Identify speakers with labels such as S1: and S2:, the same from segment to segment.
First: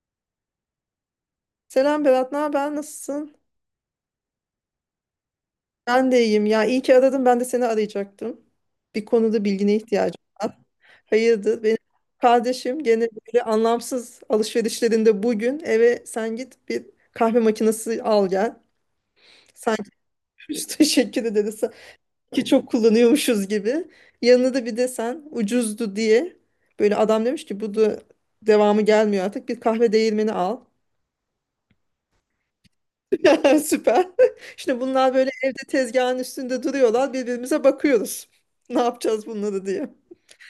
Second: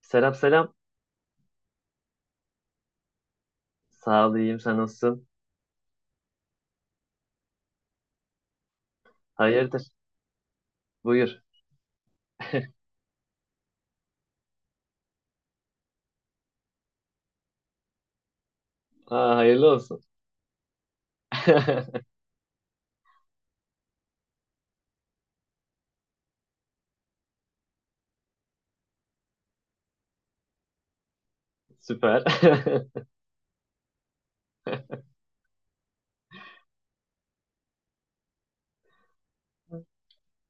S1: Selam selam.
S2: Selam Berat, ne haber? Nasılsın?
S1: Sağ ol, iyiyim. Sen nasılsın?
S2: Ben de iyiyim. Ya iyi ki aradın. Ben de seni arayacaktım. Bir konuda bilgine
S1: Hayırdır?
S2: ihtiyacım var.
S1: Buyur.
S2: Hayırdır? Benim kardeşim gene böyle anlamsız alışverişlerinde bugün eve sen git bir kahve makinesi al gel.
S1: Aa, hayırlı
S2: Sanki
S1: olsun.
S2: üç teşekkür ederiz ki çok kullanıyormuşuz gibi. Yanına da bir de sen ucuzdu diye böyle adam demiş ki bu da devamı gelmiyor artık bir kahve değirmeni al.
S1: Süper.
S2: Süper. Şimdi bunlar böyle evde tezgahın üstünde duruyorlar. Birbirimize bakıyoruz. Ne yapacağız bunları diye.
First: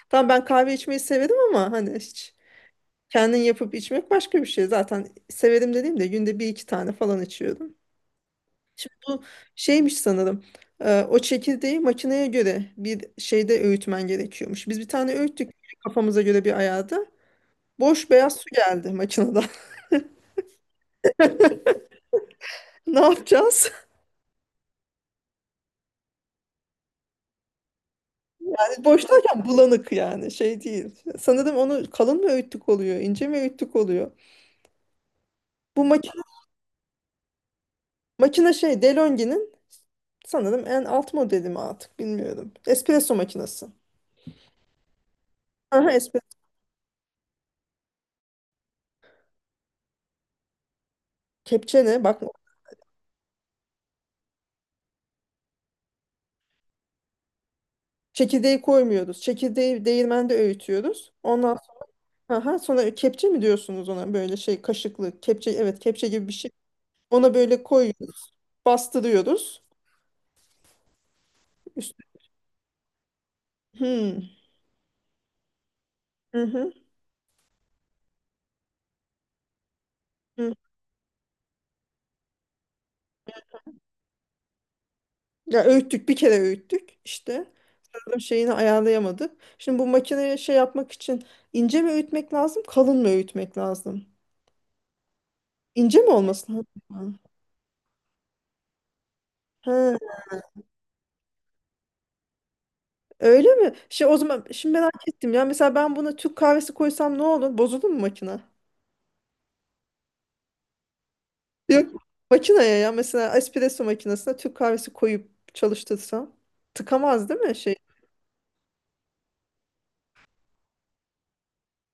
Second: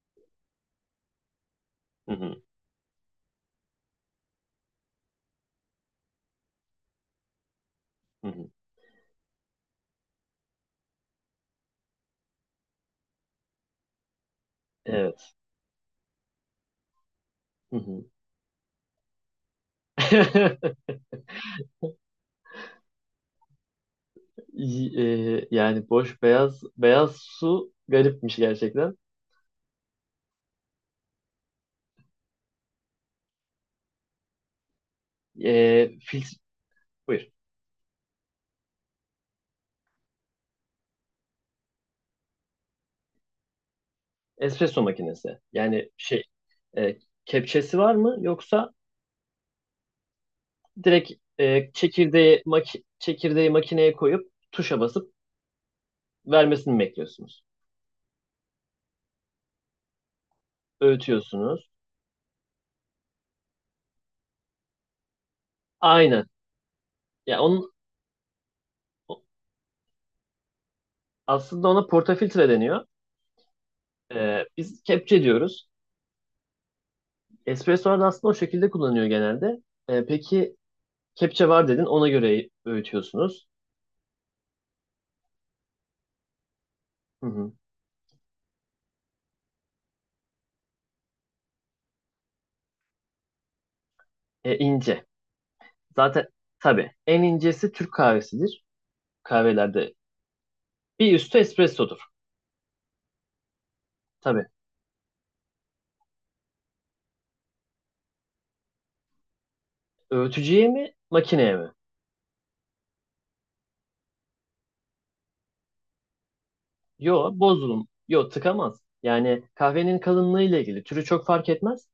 S2: Tamam ben kahve içmeyi severim ama hani
S1: Hı
S2: hiç
S1: hı,
S2: kendin yapıp içmek başka bir şey. Zaten severim dediğim de günde bir iki tane falan içiyorum.
S1: hı hı.
S2: Şimdi bu şeymiş sanırım. O çekirdeği makineye göre bir şeyde öğütmen gerekiyormuş. Biz bir tane
S1: Evet.
S2: öğüttük kafamıza göre bir ayarda.
S1: Hı hı.
S2: Boş beyaz su geldi makineden. Ne yapacağız?
S1: Y- yani boş beyaz beyaz su garipmiş gerçekten.
S2: Boşlarken bulanık, yani şey değil. Sanırım onu kalın mı öğüttük oluyor, ince mi öğüttük oluyor. Bu
S1: E,
S2: makine,
S1: fil, Buyur.
S2: makine şey DeLonghi'nin sanırım en alt modeli mi, artık bilmiyorum. Espresso makinesi.
S1: Espresso makinesi. Yani
S2: Aha,
S1: şey,
S2: espresso.
S1: e, kepçesi var mı, yoksa direkt
S2: Kepçe ne? Bak,
S1: çekirdeği makineye koyup tuşa basıp vermesini mi bekliyorsunuz?
S2: çekirdeği koymuyoruz. Çekirdeği değirmende öğütüyoruz. Ondan
S1: Öğütüyorsunuz.
S2: aha, sonra kepçe mi diyorsunuz ona, böyle şey kaşıklı kepçe, evet kepçe
S1: Aynen.
S2: gibi bir şey. Ona
S1: Ya,
S2: böyle
S1: onun
S2: koyuyoruz. Bastırıyoruz.
S1: aslında ona
S2: Üst-
S1: portafiltre deniyor.
S2: Hmm.
S1: Biz kepçe diyoruz.
S2: Hı hı.
S1: Espresso'lar da aslında o şekilde kullanıyor genelde.
S2: Hı.
S1: Peki, kepçe var dedin, ona göre öğütüyorsunuz.
S2: Ya öğüttük, bir kere öğüttük
S1: Hı
S2: işte.
S1: hı.
S2: Tam şeyini ayarlayamadık. Şimdi bu makineye şey yapmak için ince mi öğütmek lazım, kalın mı öğütmek lazım?
S1: İnce.
S2: İnce mi
S1: Zaten
S2: olması
S1: tabii
S2: lazım?
S1: en incesi Türk kahvesidir.
S2: Ha,
S1: Kahvelerde bir üstü espressodur.
S2: öyle mi? Şey, o zaman
S1: Tabii.
S2: şimdi merak ettim ya. Mesela ben buna Türk kahvesi koysam ne olur? Bozulur mu makine?
S1: Öğütücüye mi, makineye mi?
S2: Yok. Makineye, ya mesela espresso makinesine Türk kahvesi koyup çalıştırsam tıkamaz
S1: Yo,
S2: değil mi şey?
S1: bozulum. Yo, tıkamaz. Yani kahvenin kalınlığı ile ilgili türü çok fark etmez.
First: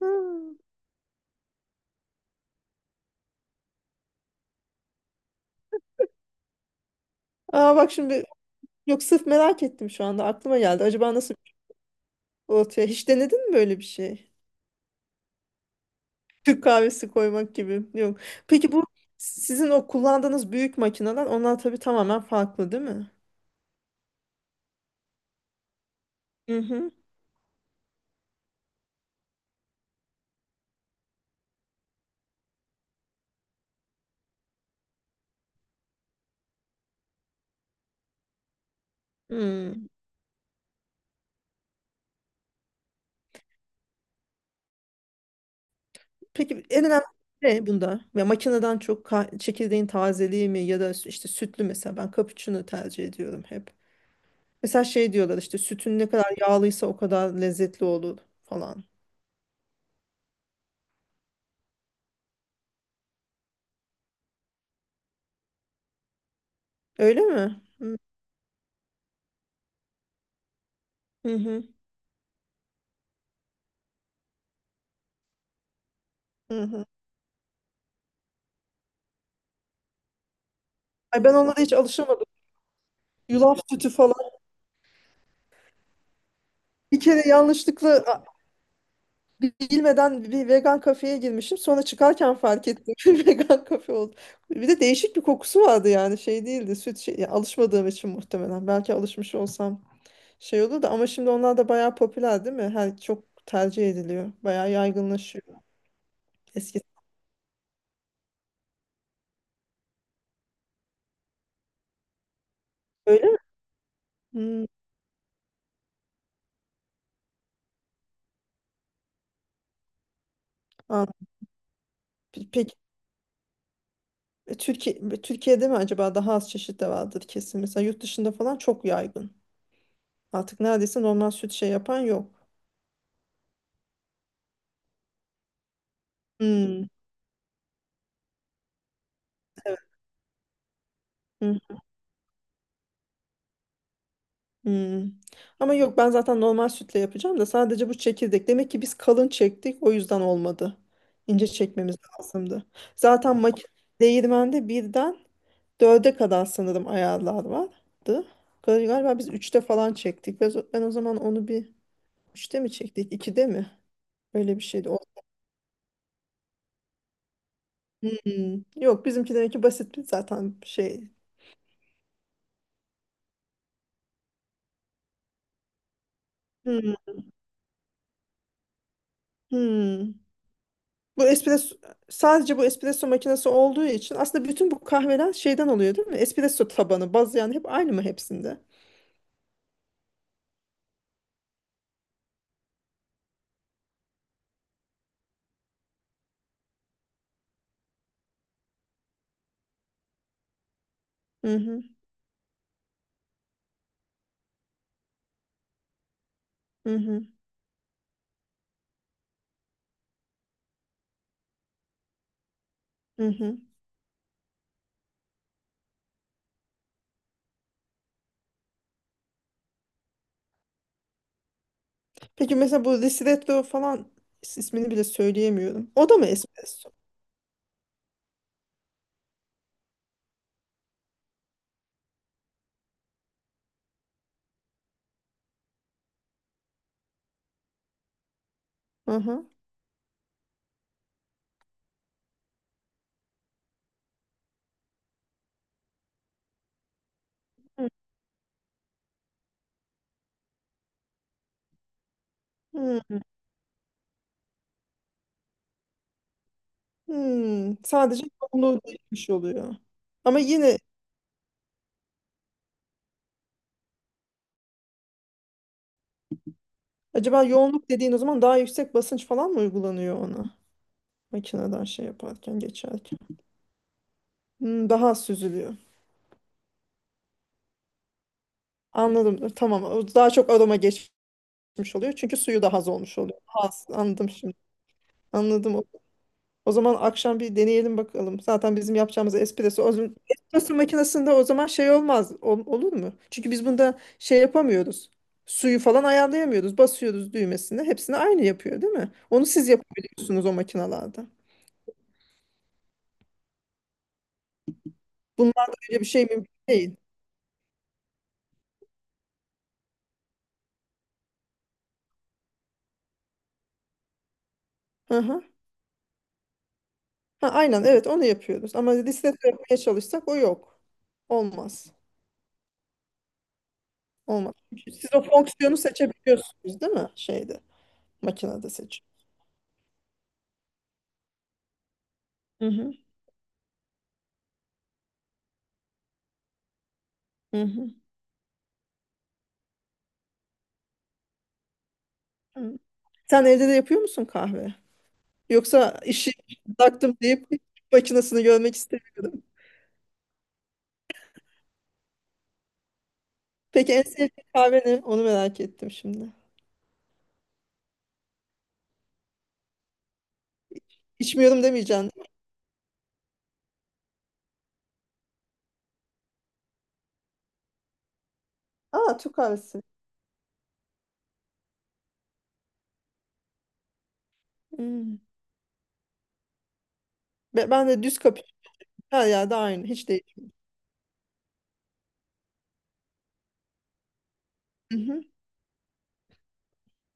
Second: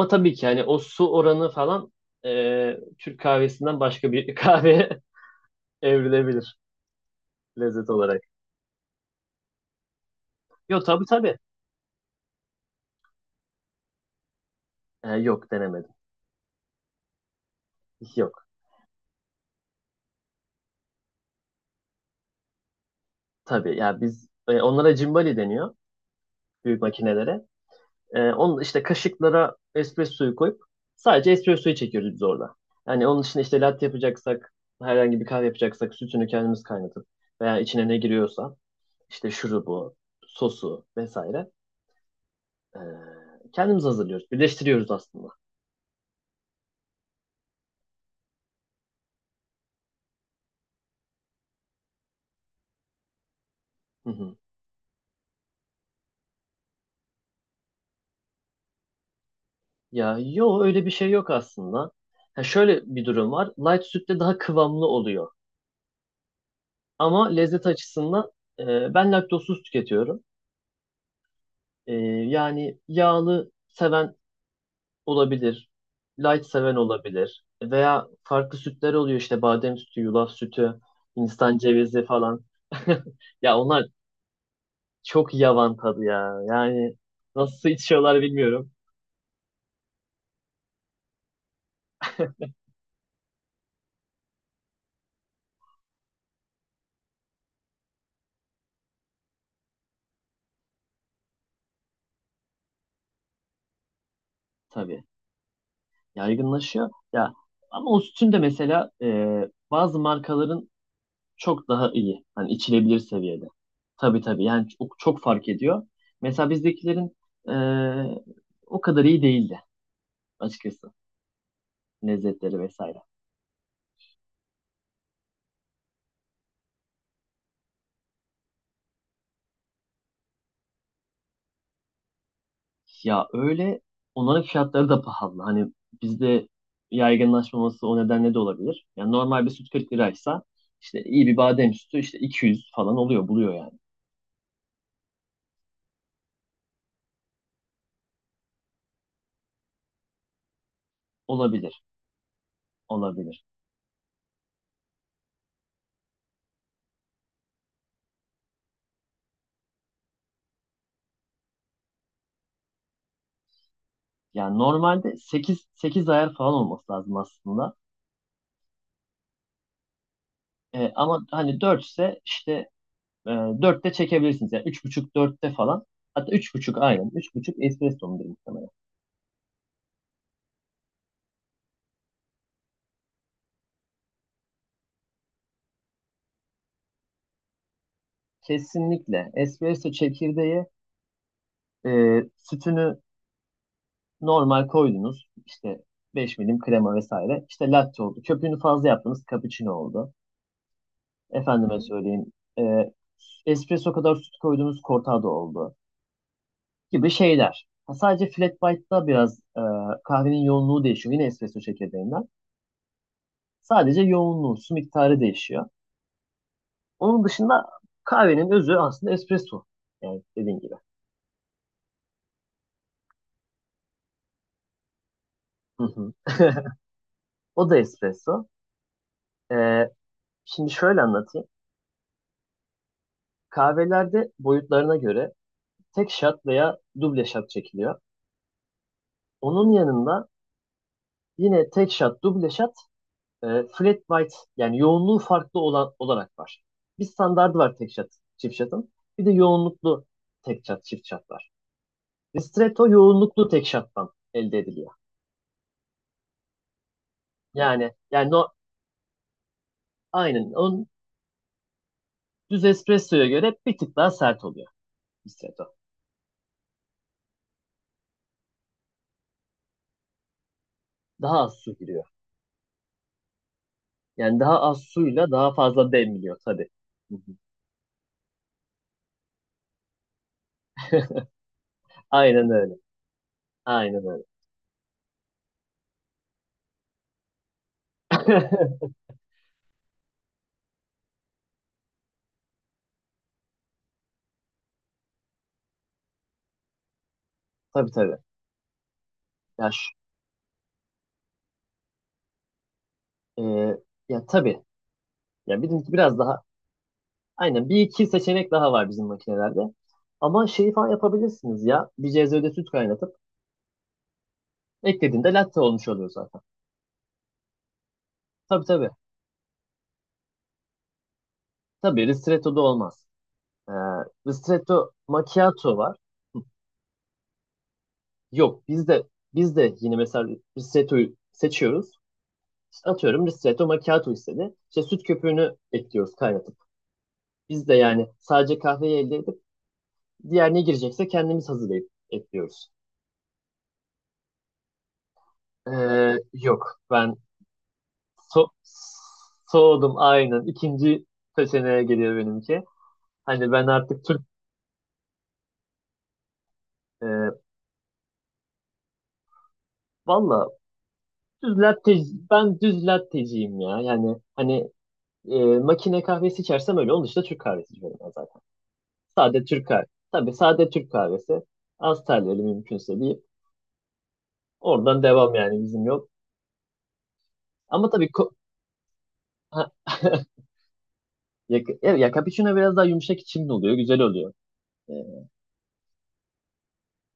S2: Ha.
S1: tabii ki yani o su oranı falan, Türk kahvesinden başka bir kahve evrilebilir
S2: Aa
S1: lezzet
S2: bak
S1: olarak.
S2: şimdi, yok sırf merak ettim, şu anda aklıma geldi.
S1: Yok, tabii
S2: Acaba nasıl
S1: tabii.
S2: ortaya, hiç denedin mi böyle bir şey?
S1: Yok, denemedim.
S2: Türk kahvesi koymak gibi. Yok.
S1: Yok.
S2: Peki bu sizin o kullandığınız büyük makineler, onlar tabii tamamen farklı değil mi?
S1: Tabii, ya biz, onlara cimbali deniyor
S2: Hı
S1: büyük
S2: hı.
S1: makinelere. Onun işte kaşıklara espressoyu koyup sadece espressoyu çekiyoruz biz orada. Yani onun için işte latte yapacaksak, herhangi bir kahve yapacaksak sütünü kendimiz kaynatıp veya içine ne giriyorsa işte
S2: Hmm.
S1: şurubu, sosu vesaire e, kendimiz hazırlıyoruz. Birleştiriyoruz aslında.
S2: Peki en önemli ne bunda? Ya makineden çok çekirdeğin tazeliği mi, ya da işte sütlü, mesela ben cappuccino tercih ediyorum hep.
S1: Hı hı.
S2: Mesela şey diyorlar işte, sütün ne kadar yağlıysa o kadar lezzetli olur falan.
S1: Ya yo, öyle bir şey yok aslında. Ha, şöyle bir durum var. Light sütte daha kıvamlı oluyor.
S2: Öyle
S1: Ama
S2: mi?
S1: lezzet
S2: Hı
S1: açısından ben laktozsuz tüketiyorum.
S2: hı.
S1: E, Yani yağlı seven olabilir. Light
S2: Hı
S1: seven
S2: hı.
S1: olabilir. Veya farklı sütler oluyor, işte badem sütü, yulaf sütü,
S2: Ay, ben
S1: Hindistan
S2: onlara hiç
S1: cevizi
S2: alışamadım.
S1: falan. Ya
S2: Yulaf
S1: onlar
S2: sütü falan.
S1: çok yavan tadı ya. Yani
S2: Bir kere
S1: nasıl içiyorlar
S2: yanlışlıkla
S1: bilmiyorum.
S2: bilmeden bir vegan kafeye girmişim. Sonra çıkarken fark ettim. Bir vegan kafe oldu. Bir de değişik bir kokusu vardı yani. Şey değildi. Süt şey, ya alışmadığım için muhtemelen. Belki alışmış olsam şey olur da. Ama şimdi onlar da bayağı popüler değil mi? Her çok tercih ediliyor. Bayağı
S1: Tabii,
S2: yaygınlaşıyor.
S1: yaygınlaşıyor.
S2: Eskisi
S1: Ya ama o sütün de mesela bazı markaların çok daha iyi. Hani içilebilir
S2: öyle mi?
S1: seviyede. Tabii tabii.
S2: Hmm,
S1: Yani çok, çok fark ediyor. Mesela bizdekilerin eee, o kadar iyi değildi açıkçası.
S2: anladım. Pe-
S1: Lezzetleri
S2: Peki
S1: vesaire.
S2: Türkiye'de mi acaba daha az çeşit de vardır kesin. Mesela yurt dışında falan çok yaygın. Artık neredeyse normal süt şey yapan yok.
S1: Ya öyle, onların fiyatları da pahalı. Hani bizde
S2: Hmm.
S1: yaygınlaşmaması o nedenle de olabilir. Yani normal bir süt
S2: Evet.
S1: 40 liraysa işte iyi bir
S2: Hı.
S1: badem sütü işte 200 falan oluyor, buluyor yani.
S2: Hmm. Ama yok, ben zaten normal sütle yapacağım da sadece bu çekirdek. Demek ki biz kalın çektik, o yüzden olmadı. İnce
S1: Olabilir,
S2: çekmemiz lazımdı. Zaten
S1: olabilir.
S2: makine değirmende birden dörde kadar sanırım ayarlar vardı. Galiba biz üçte falan çektik. Ben o zaman onu bir üçte mi çektik, ikide mi? Öyle
S1: Yani
S2: bir şeydi. O...
S1: normalde 8 ayar falan olması lazım aslında.
S2: Hmm. Yok bizimki demek ki basit bir zaten şey.
S1: Ama hani 4 ise işte, E, 4'te çekebilirsiniz. Yani 3,5 dörtte falan. Hatta 3,5 aynen.
S2: Hmm.
S1: 3,5 espresso'mudur muhtemelen.
S2: Hmm. Bu espresso Sadece bu espresso makinesi olduğu için aslında bütün bu kahveler şeyden oluyor değil mi? Espresso tabanı, baz yani hep aynı mı hepsinde?
S1: Kesinlikle espresso çekirdeği, e, sütünü normal koydunuz. İşte 5 milim krema vesaire. İşte latte oldu. Köpüğünü fazla yaptınız. Cappuccino oldu.
S2: Hı
S1: Efendime
S2: hı,
S1: söyleyeyim. E, Espresso kadar süt koydunuz. Cortado oldu.
S2: hı
S1: Gibi
S2: hı,
S1: şeyler. Ha, sadece flat white'da biraz kahvenin yoğunluğu değişiyor. Yine espresso çekirdeğinden.
S2: hı hı.
S1: Sadece yoğunluğu, su miktarı değişiyor. Onun dışında kahvenin özü aslında espresso. Yani dediğin gibi.
S2: Peki mesela bu ristretto falan, ismini bile
S1: Hı
S2: söyleyemiyorum. O
S1: hı.
S2: da mı espresso?
S1: O da espresso. Ee, Şimdi şöyle anlatayım. Kahvelerde boyutlarına göre tek shot veya duble shot çekiliyor.
S2: Hı hı.
S1: Onun yanında yine tek shot, duble shot, e, flat white, yani yoğunluğu farklı olan olarak var. Bir standardı var
S2: Hı
S1: tek shot, çift shot'ın. Bir de yoğunluklu tek shot, çift shot var. Ristretto
S2: hı.
S1: yoğunluklu tek shot'tan elde ediliyor.
S2: Hmm,
S1: Yani
S2: sadece
S1: yani no,
S2: yoğunluğu değişmiş oluyor. Ama
S1: aynen.
S2: yine
S1: Onun, düz espressoya göre bir tık daha sert oluyor ristretto.
S2: acaba yoğunluk dediğin, o zaman daha yüksek basınç falan mı uygulanıyor ona?
S1: Daha az su
S2: Makineden
S1: giriyor.
S2: şey yaparken, geçerken.
S1: Yani daha az
S2: Hmm, daha az
S1: suyla daha
S2: süzülüyor.
S1: fazla demliyor tabii. Hı hı.
S2: Anladım. Tamam. O daha çok aroma gitmiş oluyor. Çünkü
S1: Aynen
S2: suyu
S1: öyle.
S2: daha az olmuş oluyor. Az,
S1: Aynen öyle.
S2: anladım şimdi. Anladım. O zaman akşam bir deneyelim bakalım. Zaten bizim yapacağımız espresso. O zaman espresso makinesinde o zaman şey olmaz. Olur mu? Çünkü biz bunda şey yapamıyoruz. Suyu falan ayarlayamıyoruz. Basıyoruz düğmesine.
S1: Tabii tabii.
S2: Hepsini aynı yapıyor, değil mi? Onu siz
S1: Ya,
S2: yapabiliyorsunuz o makinalarda.
S1: e, tabii. Ya
S2: Bunlarda
S1: bizimki
S2: öyle bir
S1: biraz
S2: şey
S1: daha,
S2: mümkün değil.
S1: aynen, bir iki seçenek daha var bizim makinelerde. Ama şeyi falan yapabilirsiniz ya. Bir cezvede süt kaynatıp
S2: Hı
S1: eklediğinde
S2: hı.
S1: latte olmuş oluyor zaten.
S2: Ha, aynen evet, onu
S1: Tabii
S2: yapıyoruz.
S1: tabii.
S2: Ama listede yapmaya çalışsak o yok. Olmaz.
S1: Tabii ristretto da olmaz. Ee,
S2: Olmaz.
S1: Ristretto
S2: Çünkü siz o fonksiyonu
S1: macchiato var.
S2: seçebiliyorsunuz değil mi? Şeyde,
S1: Yok,
S2: makinede
S1: biz
S2: seç.
S1: de biz de yine mesela Ristreto'yu seçiyoruz.
S2: Hı
S1: İşte
S2: hı.
S1: atıyorum, Ristretto Macchiato istedi. İşte süt köpüğünü ekliyoruz, kaynatıp.
S2: Hı
S1: Biz de
S2: hı.
S1: yani sadece kahveyi elde edip diğer ne girecekse kendimiz hazırlayıp ekliyoruz.
S2: Hı. Sen evde de yapıyor musun kahve? Yoksa işi
S1: Yok, ben
S2: bıraktım deyip makinesini
S1: so
S2: görmek istemiyorum.
S1: soğudum aynen. İkinci seçeneğe geliyor benimki. Hani ben
S2: Peki en
S1: artık Türk,
S2: sevdiğin kahve ne? Onu merak ettim şimdi.
S1: e, valla, düz
S2: İçmiyorum
S1: latte,
S2: demeyeceksin değil mi?
S1: ben düz latteciyim ya. Yani hani, makine kahvesi içersem öyle. Onun dışında Türk kahvesi içiyorum ben.
S2: Aa, Türk
S1: Sade Türk
S2: kahvesi.
S1: kahvesi. Tabii, sade Türk kahvesi. Az terliyeli mümkünse, deyip oradan
S2: Hmm.
S1: devam, yani bizim yok.
S2: Ben
S1: Ama
S2: de
S1: tabii,
S2: düz kapıyorum. Her yerde
S1: ha,
S2: aynı. Hiç değil.
S1: ya, ya cappuccino biraz daha yumuşak içimli oluyor. Güzel oluyor. Ee,
S2: Hı hı.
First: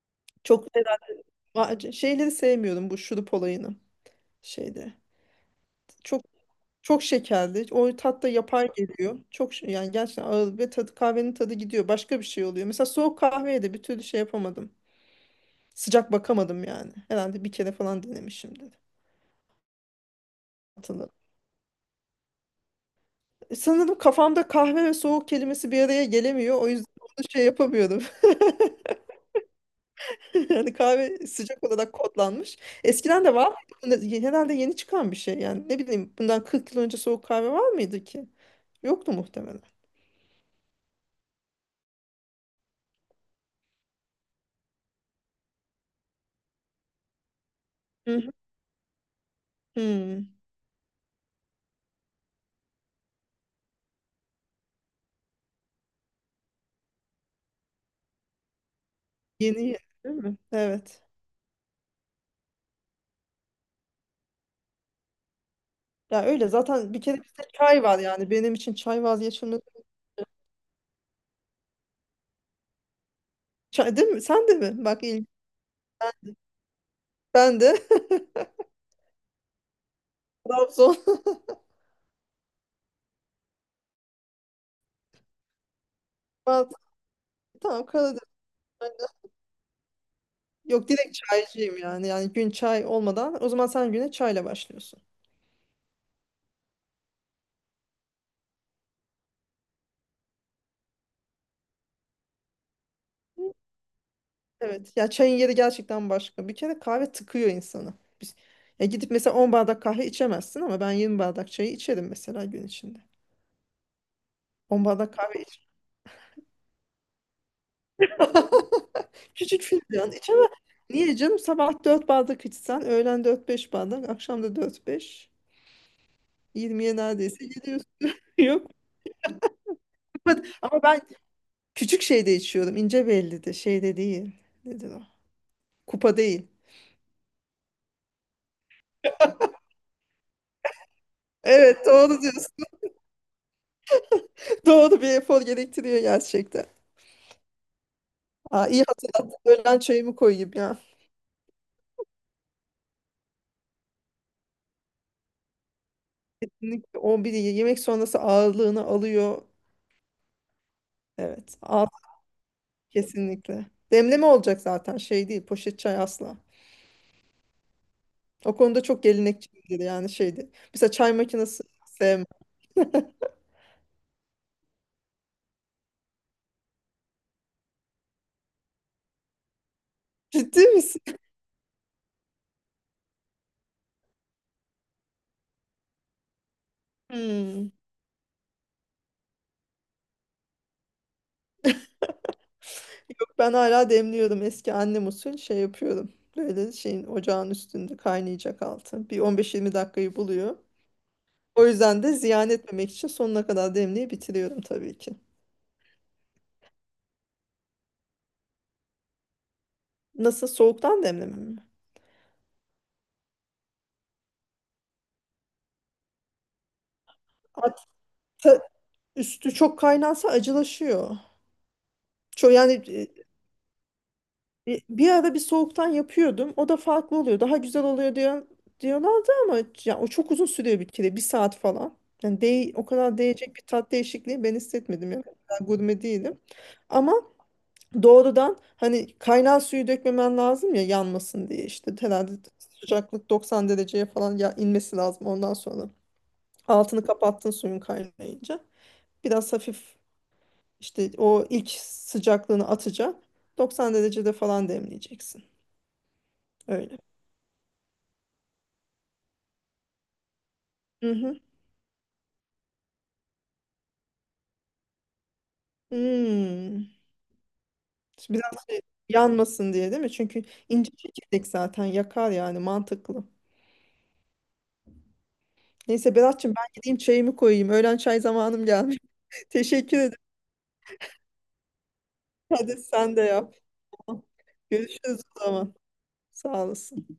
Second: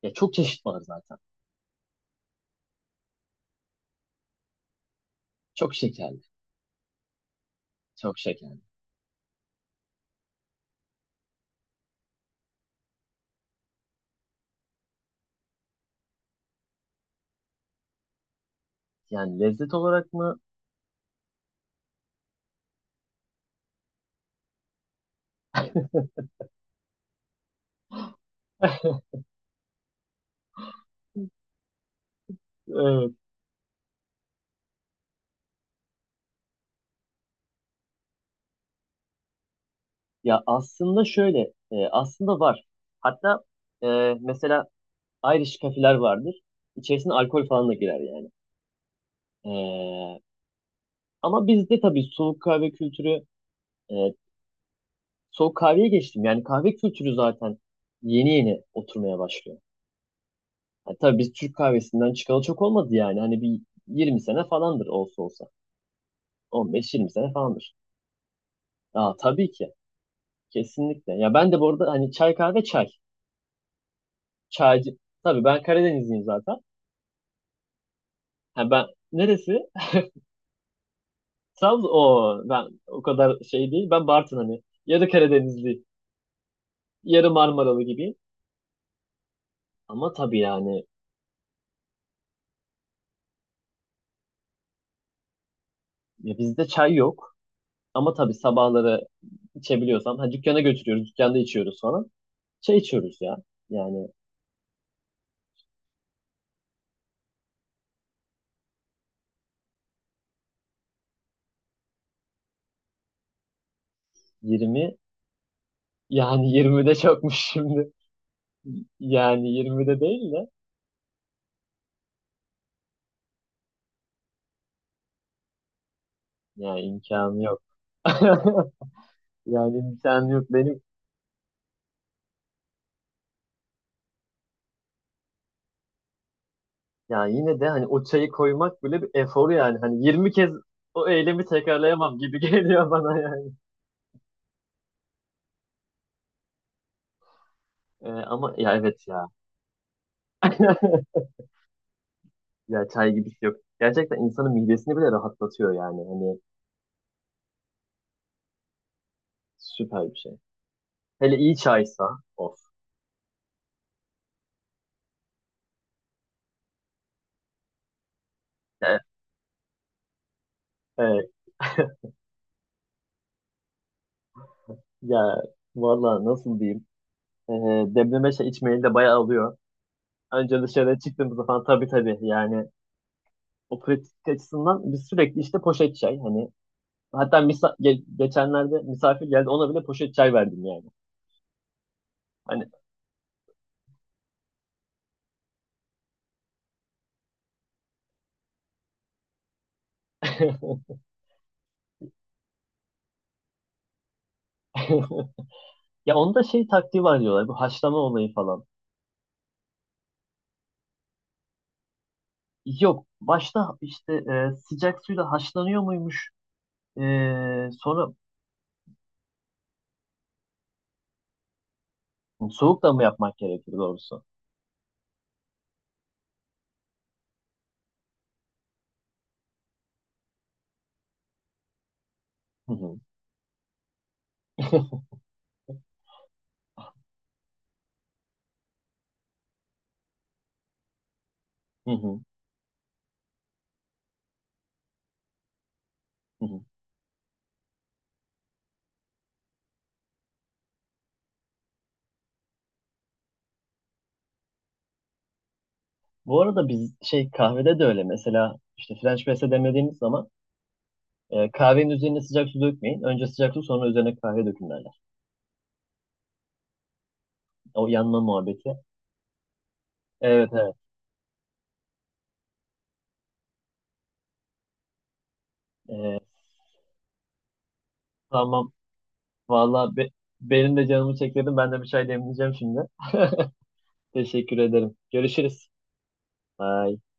S1: Ya, çok çeşit
S2: Çok.
S1: var zaten.
S2: Aa, şeyleri sevmiyorum, bu şurup olayını şeyde.
S1: Çok şekerli.
S2: Çok, çok şekerli. O
S1: Çok
S2: tat da
S1: şekerli.
S2: yapay geliyor. Çok yani gerçekten ağır ve kahvenin tadı gidiyor. Başka bir şey oluyor. Mesela soğuk kahveye de bir türlü şey yapamadım. Sıcak bakamadım yani. Herhalde bir kere falan denemişimdir.
S1: Yani lezzet olarak mı?
S2: Hatırladım. Sanırım kafamda kahve ve soğuk kelimesi bir araya gelemiyor. O yüzden onu şey yapamıyorum. Yani kahve sıcak olarak kodlanmış.
S1: Evet.
S2: Eskiden de var mıydı? Herhalde yeni çıkan bir şey. Yani ne bileyim, bundan 40 yıl önce soğuk kahve var mıydı ki? Yoktu muhtemelen.
S1: Ya, aslında şöyle. Aslında var. Hatta e, mesela Irish kafeler vardır. İçerisine alkol falan da girer
S2: Hı
S1: yani.
S2: hı.
S1: Ee,
S2: Hmm.
S1: Ama bizde tabii soğuk kahve kültürü, e, soğuk kahveye geçtim. Yani kahve kültürü zaten yeni yeni oturmaya başlıyor.
S2: Yeni yeni değil mi?
S1: Ha,
S2: Evet.
S1: tabii biz Türk kahvesinden çıkalı çok olmadı yani. Hani bir 20 sene falandır olsa olsa.
S2: Ya öyle zaten, bir
S1: 15-20
S2: kere
S1: sene
S2: bizde
S1: falandır.
S2: çay var yani, benim için çay
S1: Aa, tabii
S2: vazgeçilmez.
S1: ki. Kesinlikle. Ya ben de bu arada hani çay, kahve, çay.
S2: Çay değil mi? Sen de mi?
S1: Çaycı.
S2: Bak, ilginç.
S1: Tabii ben Karadenizliyim zaten.
S2: Ben de.
S1: Ha, ben, neresi?
S2: Trabzon.
S1: Trabzon. O ben o kadar şey değil. Ben Bartın, hani. Yarı Karadenizli,
S2: Mantı.
S1: yarı Marmaralı
S2: Tamam,
S1: gibi.
S2: Karadeniz.
S1: Ama tabii yani,
S2: Yok, direkt çaycıyım yani. Yani gün çay olmadan, o zaman sen güne çayla başlıyorsun.
S1: ya bizde çay yok. Ama tabii sabahları içebiliyorsam. Ha, dükkana götürüyoruz. Dükkanda içiyoruz falan. Şey içiyoruz ya. Yani
S2: Evet. Ya çayın yeri gerçekten başka. Bir kere kahve tıkıyor insanı. Biz, ya gidip mesela 10 bardak kahve içemezsin, ama ben 20 bardak çayı içerim mesela gün içinde. On
S1: 20,
S2: bardak kahve içerim.
S1: yani 20 çokmuş şimdi. Yani
S2: Küçük
S1: 20
S2: fincan iç
S1: değil de,
S2: ama, niye canım, sabah 4 bardak içsen, öğlen dört beş bardak, akşam da dört beş,
S1: yani
S2: 20'ye
S1: imkanı
S2: neredeyse
S1: yok.
S2: gidiyorsun. Yok,
S1: Yani imkanı yok benim.
S2: ama ben küçük şeyde içiyorum, ince belli, de şeyde değil. Nedir o? Kupa değil.
S1: Yani yine de hani o çayı koymak bile bir efor yani. Hani 20 kez o eylemi
S2: Evet,
S1: tekrarlayamam
S2: doğru
S1: gibi
S2: diyorsun.
S1: geliyor bana yani.
S2: Doğru, bir efor gerektiriyor gerçekten.
S1: Ama
S2: Aa,
S1: ya,
S2: iyi
S1: evet ya.
S2: hatırlattın. Öğlen çayımı koyayım ya.
S1: Ya çay gibisi yok. Gerçekten insanın midesini bile rahatlatıyor yani. Hani
S2: Kesinlikle on biri yemek sonrası ağırlığını alıyor.
S1: süper bir şey. Hele iyi
S2: Evet, ağır
S1: çaysa, of.
S2: kesinlikle. Demleme olacak zaten, şey değil poşet çay, asla. O konuda
S1: Evet.
S2: çok gelenekçiydi yani, şeydi, mesela çay
S1: Evet.
S2: makinesi sevmem.
S1: Ya valla, nasıl diyeyim? Ee, Demleme şey içmeyi de bayağı alıyor.
S2: Ciddi
S1: Önce dışarıya
S2: misin?
S1: çıktığımızda falan tabii tabii, yani o pratik açısından biz sürekli işte poşet çay, hani, hatta
S2: Hmm.
S1: geçenlerde misafir geldi, ona bile poşet çay verdim yani. Hani,
S2: Yok, ben hala demliyorum. Eski annem usul şey yapıyorum. Böyle şeyin ocağın üstünde kaynayacak altı. Bir 15-20 dakikayı buluyor. O yüzden de ziyan etmemek için sonuna kadar demliği bitiriyorum tabii ki.
S1: ya, onda şey taktiği var diyorlar, bu haşlama olayı falan.
S2: Nasıl, soğuktan demlemem mi?
S1: Yok, başta işte, sıcak suyla haşlanıyor muymuş?
S2: Hatta
S1: Sonra
S2: üstü çok kaynansa acılaşıyor. Çok yani
S1: soğuk da mı yapmak gerekir doğrusu?
S2: Bir ara bir soğuktan yapıyordum. O da farklı oluyor. Daha güzel oluyor diyorlardı ama, ya, o çok uzun sürüyor bir kere. Bir saat falan. Yani
S1: Hı
S2: o
S1: hı.
S2: kadar değecek bir tat değişikliği ben hissetmedim. Yani ben gurme değilim. Ama doğrudan hani kaynar suyu dökmemen lazım ya, yanmasın diye
S1: Hı
S2: işte.
S1: hı.
S2: Herhalde sıcaklık 90 dereceye falan ya inmesi lazım ondan sonra.
S1: Hı hı.
S2: Altını kapattın suyun kaynayınca. Biraz hafif işte o ilk sıcaklığını atacak. 90 derecede falan demleyeceksin.
S1: Bu arada biz
S2: Öyle.
S1: şey, kahvede de öyle, mesela işte French press'e demlediğimiz zaman
S2: Mhm.
S1: kahvenin üzerine sıcak su dökmeyin. Önce sıcak su, sonra üzerine kahve dökün derler.
S2: Hmm.
S1: O yanma
S2: Biraz
S1: muhabbeti.
S2: şey, yanmasın diye değil mi? Çünkü
S1: Evet evet.
S2: ince çekirdek zaten yakar yani, mantıklı. Neyse
S1: E,
S2: Berat'cığım, ben gideyim çayımı koyayım. Öğlen çay zamanım
S1: tamam.
S2: gelmiş.
S1: Vallahi,
S2: Teşekkür ederim.
S1: benim de canımı çekledim. Ben de bir çay demleyeceğim
S2: Hadi
S1: şimdi.
S2: sen de yap. Tamam.
S1: Teşekkür ederim.
S2: Görüşürüz o
S1: Görüşürüz.
S2: zaman. Sağ
S1: Bye.
S2: olasın.